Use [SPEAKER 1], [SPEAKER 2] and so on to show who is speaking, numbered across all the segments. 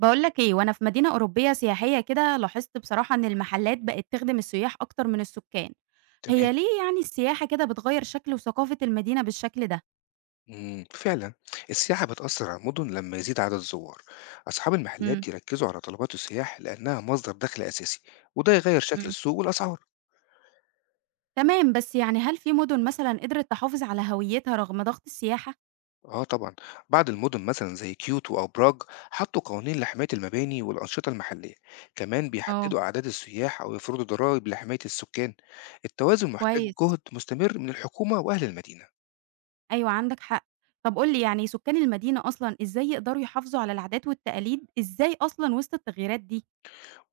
[SPEAKER 1] باقول لك إيه، وأنا في مدينة أوروبية سياحية كده لاحظت بصراحة إن المحلات بقت تخدم السياح أكتر من السكان.
[SPEAKER 2] تمام.
[SPEAKER 1] هي ليه يعني السياحة كده بتغيّر شكل وثقافة المدينة بالشكل ده؟
[SPEAKER 2] فعلًا السياحة بتأثّر على المدن لمّا يزيد عدد الزوّار، أصحاب
[SPEAKER 1] امم،
[SPEAKER 2] المحلات يركّزوا على طلبات السياح لأنها مصدر دخل أساسي، وده يغيّر شكل
[SPEAKER 1] امم.
[SPEAKER 2] السوق والأسعار.
[SPEAKER 1] تمام، بس يعني هل في مدن مثلًا قدرت تحافظ على هويتها رغم ضغط السياحة؟
[SPEAKER 2] آه طبعًا، بعض المدن مثلًا زي كيوتو أو براغ حطّوا قوانين لحماية المباني والأنشطة المحلية، كمان
[SPEAKER 1] آه،
[SPEAKER 2] بيحدّدوا أعداد السياح أو يفرضوا ضرايب لحماية السكان. التوازن محتاج
[SPEAKER 1] كويس.
[SPEAKER 2] جهد مستمر من الحكومة وأهل المدينة.
[SPEAKER 1] أيوه عندك حق، طب قُل لي يعني سكان المدينة أصلًا إزاي يقدروا يحافظوا على العادات والتقاليد، إزاي أصلًا وسط التغييرات دي؟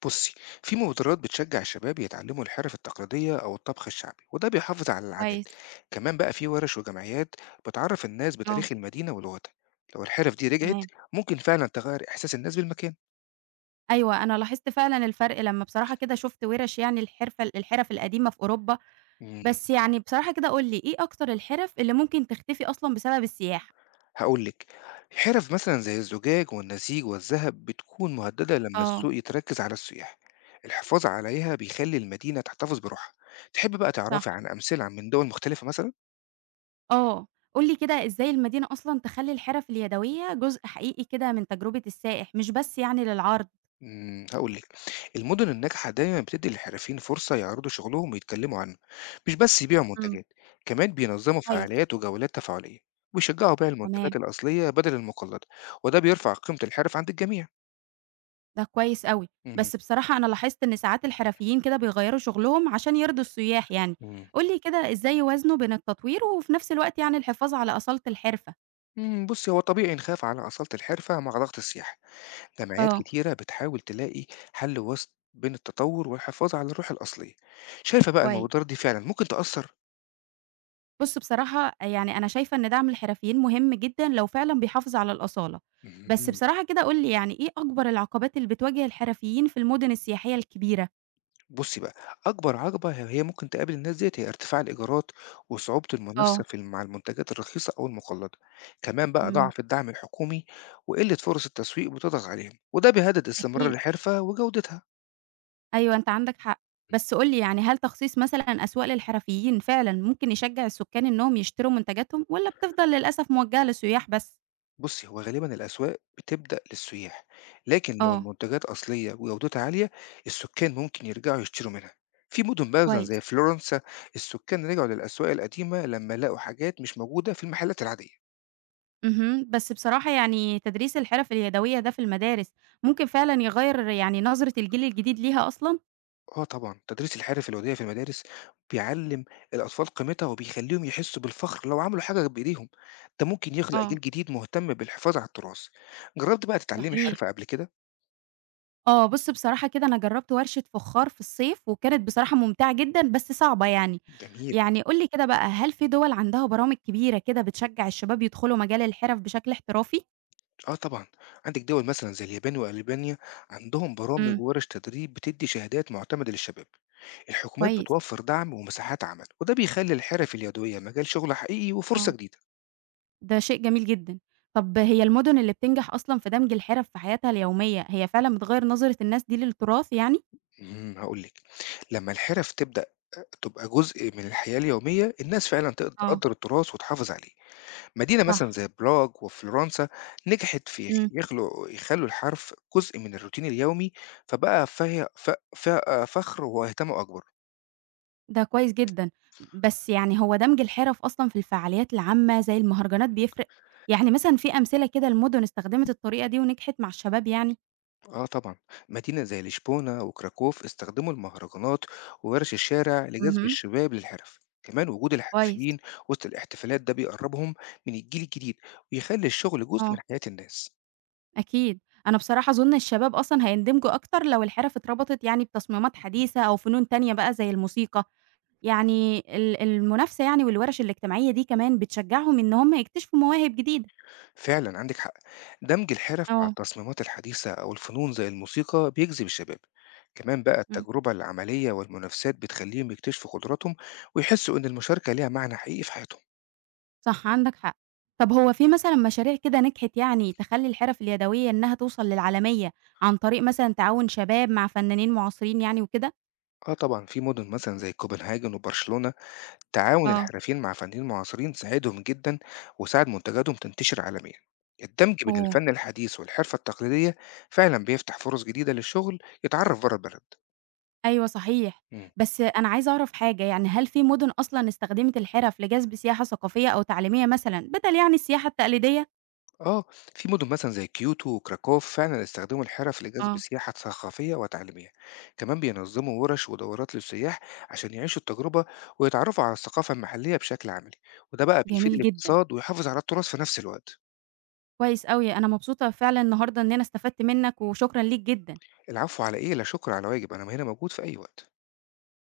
[SPEAKER 2] بُصّي، في مبادرات بتشجّع الشباب يتعلّموا الحرف التقليدية أو الطبخ الشعبي، وده بيحافظ على العادات،
[SPEAKER 1] كويس،
[SPEAKER 2] كمان بقى في ورش وجمعيات بتعرّف الناس
[SPEAKER 1] آه.
[SPEAKER 2] بتاريخ المدينة ولغتها، لو الحرف دي رجعت
[SPEAKER 1] تمام.
[SPEAKER 2] ممكن فعلًا تغيّر إحساس الناس بالمكان.
[SPEAKER 1] أيوه، أنا لاحظت فعلًا الفرق لمّا بصراحة كده شُفت وِرَش يعني الحِرَف القديمة في أوروبا.
[SPEAKER 2] إمم،
[SPEAKER 1] بس يعني بصراحة كده قُل لي إيه أكتر الحِرَف اللي ممكن تختفي أصلًا بسبب السياحة؟
[SPEAKER 2] هاقول لِك، حرف مثلًا زي الزجاج والنسيج والذهب بتكون مهددة لمّا
[SPEAKER 1] آه،
[SPEAKER 2] السوق يتركّز على السياح، الحفاظ عليها بيخلّي المدينة تحتفظ بروحها. تحبّي بقى تعرفي
[SPEAKER 1] صح.
[SPEAKER 2] عن أمثلة من دول مختلفة مثلًا؟
[SPEAKER 1] آه، قُل لي كده إزاي المدينة أصلًا تخلّي الحِرَف اليدوية جزء حقيقي كده من تجربة السائح، مش بس يعني للعرض؟
[SPEAKER 2] هاقول لِك، المدن الناجحة دايمًا بتدّي للحرفيين فرصة يعرضوا شغلهم ويتكلموا عنه، مش بس يبيعوا
[SPEAKER 1] إمم.
[SPEAKER 2] منتجات، كمان بينظموا
[SPEAKER 1] كويس،
[SPEAKER 2] فعاليات وجولات تفاعلية، ويشجعوا بيع المنتجات
[SPEAKER 1] تمام،
[SPEAKER 2] الأصلية بدل المقلدة، وده بيرفع قيمة الحرف عند الجميع.
[SPEAKER 1] ده كويس أوي.
[SPEAKER 2] اهم.
[SPEAKER 1] بس بصراحة أنا لاحظت إن ساعات الحرفيين كده بيغيّروا شغلهم عشان يرضوا السياح يعني.
[SPEAKER 2] امم.
[SPEAKER 1] قُل لي كده إزاي يوازنوا بين التطوير وفي نفس الوقت يعني الحفاظ على أصالة الحرفة؟
[SPEAKER 2] بُصّي هو طبيعي نخاف على أصالة الحرفة مع ضغط السياحة، جمعيات
[SPEAKER 1] آه،
[SPEAKER 2] كتيرة بتحاول تلاقي حل وسط بين التطور والحفاظ على الروح الأصلية. شايفة بقى
[SPEAKER 1] كويس.
[SPEAKER 2] المبادرات دي فعلًا ممكن تأثّر؟
[SPEAKER 1] بُص بصراحة يعني أنا شايفة إن دعم الحرفيين مهم جدًا لو فعلًا بيحافظ على الأصالة. بس
[SPEAKER 2] اهم.
[SPEAKER 1] بصراحة كده قُل لي يعني إيه أكبر العقبات اللي بتواجه الحرفيين في المدن السياحية الكبيرة؟
[SPEAKER 2] بُصّي بقى، أكبر عقبة هي ممكن تقابل الناس ديّة هي ارتفاع الإيجارات وصعوبة المنافسة
[SPEAKER 1] آه،
[SPEAKER 2] في ال مع المنتجات الرخيصة أو المقلّدة، كمان بقى
[SPEAKER 1] إمم،
[SPEAKER 2] ضعف الدعم الحكومي وقلة فرص التسويق بتضغط عليهم، وده بيهدد استمرار
[SPEAKER 1] أكيد.
[SPEAKER 2] الحرفة وجودتها.
[SPEAKER 1] أيوه، أنت عندك حق. بس قُل لي يعني هل تخصيص مثلًا أسواق للحرفيين فعلًا ممكن يشجع السكان إنهم يشتروا منتجاتهم والّا بتفضل للأسف موجهة للسياح بس؟
[SPEAKER 2] بُصّي، هو غالبًا الأسواق بتبدأ للسياح، لكن لو
[SPEAKER 1] آه،
[SPEAKER 2] المنتجات أصلية وجودتها عالية، السكان ممكن يرجعوا يشتروا منها. في مدن بقى مثلًا زي
[SPEAKER 1] كويس.
[SPEAKER 2] فلورنسا، السكان رجعوا للأسواق القديمة لمّا لقوا حاجات مش موجودة في المحلات العادية.
[SPEAKER 1] اهم، بس بصراحة يعني تدريس الحِرَف اليدوية ده في المدارس ممكن فعلًا يغيّر يعني نظرة الجيل الجديد ليها أصلًا؟
[SPEAKER 2] آه طبعًا، تدريس الحرف اليدوية في المدارس بيعلّم الأطفال قيمتها وبيخلّيهم يحسّوا بالفخر لو عملوا حاجة بإيديهم، ده ممكن يخلق جيل
[SPEAKER 1] آه،
[SPEAKER 2] جديد مهتم بالحفاظ على التراث. جرّبتِ بقى تتعلّمي
[SPEAKER 1] صحيح.
[SPEAKER 2] حرفة قبل كده؟
[SPEAKER 1] آه، بُص بصراحة كده أنا جرّبت ورشة فخّار في الصيف، وكانت بصراحة ممتعة جدًا بس صعبة يعني.
[SPEAKER 2] جميل.
[SPEAKER 1] يعني قُل لي كده بقى، هل في دول عندها برامج كبيرة كده بتشجّع الشباب يدخلوا مجال الحِرَف بشكل احترافي؟
[SPEAKER 2] آه طبعًا، عندِك دِوَل مثلًا زي اليابان وألبانيا عندهم برامج
[SPEAKER 1] إمم،
[SPEAKER 2] وورش تدريب بتدّي شهادات معتمدة للشباب. الحكومات
[SPEAKER 1] كويس.
[SPEAKER 2] بتوفّر دعم ومساحات عمل، وده بيخلّي الحرف اليدوية مجال شغل حقيقي وفرصة
[SPEAKER 1] آه،
[SPEAKER 2] جديدة.
[SPEAKER 1] ده شيء جميل جدًا. طب هي المُدن اللي بتنجح أصلًا في دمج الحِرَف في حياتها اليومية، هي فعلًا بتغيّر نظرة الناس دي للتراث يعني؟
[SPEAKER 2] هاقول لِك، لمّا الحِرَف تبدأ تبقى جزء من الحياة اليومية، الناس فعلًا
[SPEAKER 1] آه.
[SPEAKER 2] تقدّر التراث وتحافظ عليه. مدينة مثلًا
[SPEAKER 1] صح.
[SPEAKER 2] زي براغ وفلورنسا نجحت في يخ
[SPEAKER 1] إمم،
[SPEAKER 2] يخلقوا يخلّوا الحرف جزء من الروتين اليومي، فبقى فهي ف ف فخر واهتمام أكبر.
[SPEAKER 1] ده كويس جدًا. بس يعني هو دمج الحرف أصلًا في الفعاليات العامة زي المهرجانات بيفرق؟ يعني مثلًا في أمثلة كده لمدن استخدمت الطريقة دي ونجحت مع الشباب يعني؟
[SPEAKER 2] آه طبعًا، مدينة زي لشبونة وكراكوف استخدموا المهرجانات وورش الشارع لجذب
[SPEAKER 1] اهم،
[SPEAKER 2] الشباب للحِرَف. كمان وجود
[SPEAKER 1] كويس.
[SPEAKER 2] الحرفيين وسط الاحتفالات ده بيقرّبهم من الجيل الجديد ويخلّي الشغل جزء من
[SPEAKER 1] آه،
[SPEAKER 2] حياة الناس.
[SPEAKER 1] أكيد، أنا بصراحة أظن الشباب أصلًا هيندمجوا أكتر لو الحرف اتربطت يعني بتصميمات حديثة أو فنون تانية بقى زي الموسيقى. يعني المنافسة يعني والورش الاجتماعية دي كمان بتشجعهم إن هم يكتشفوا مواهب جديدة.
[SPEAKER 2] فعلًا عندِك حق، دمج الحرف مع
[SPEAKER 1] آه،
[SPEAKER 2] التصميمات الحديثة أو الفنون زي الموسيقى بيجذب الشباب، كمان بقى
[SPEAKER 1] إمم.
[SPEAKER 2] التجربة العملية والمنافسات بتخليهم يكتشفوا قدراتهم ويحسوا إن المشاركة ليها معنى حقيقي في حياتهم.
[SPEAKER 1] صح، عندك حق. طب هو في مثلًا مشاريع كده نجحت يعني تخلّي الحرف اليدوية إنها توصل للعالمية، عن طريق مثلًا تعاون شباب مع فنانين معاصرين يعني وكده؟
[SPEAKER 2] آه طبعًا في مدن مثلًا زي كوبنهاجن وبرشلونة تعاون
[SPEAKER 1] آه،
[SPEAKER 2] الحرفيين مع فنانين معاصرين ساعدهم جدًا وساعد منتجاتهم تنتشر عالميًا. الدمج بين
[SPEAKER 1] أوه!
[SPEAKER 2] الفن الحديث والحرفة التقليدية فعلًا بيفتح فرص جديدة للشغل يتعرف بره البلد.
[SPEAKER 1] أيوه صحيح.
[SPEAKER 2] إمم.
[SPEAKER 1] بس أنا عايزة أعرف حاجة، يعني هل في مدن أصلًا استخدمت الحرف لجذب سياحة ثقافية أو تعليمية مثلًا، بدل يعني السياحة التقليدية؟
[SPEAKER 2] آه، في مدن مثلا زي كيوتو وكراكوف فعلا استخدموا الحرف لجذب
[SPEAKER 1] آه.
[SPEAKER 2] سياحة ثقافية وتعليمية، كمان بينظموا ورش ودورات للسياح عشان يعيشوا التجربة ويتعرفوا على الثقافة المحلية بشكل عملي، وده بقى بيفيد
[SPEAKER 1] جميل جدًا،
[SPEAKER 2] الاقتصاد ويحافظ على التراث في نفس الوقت.
[SPEAKER 1] كويس أوي. أنا مبسوطة فعلًا النهارده إن أنا استفدت منك، وشكرًا ليك جدًا.
[SPEAKER 2] العفو على إيه؟ لا شكر على واجب، أنا هنا موجود في أي وقت.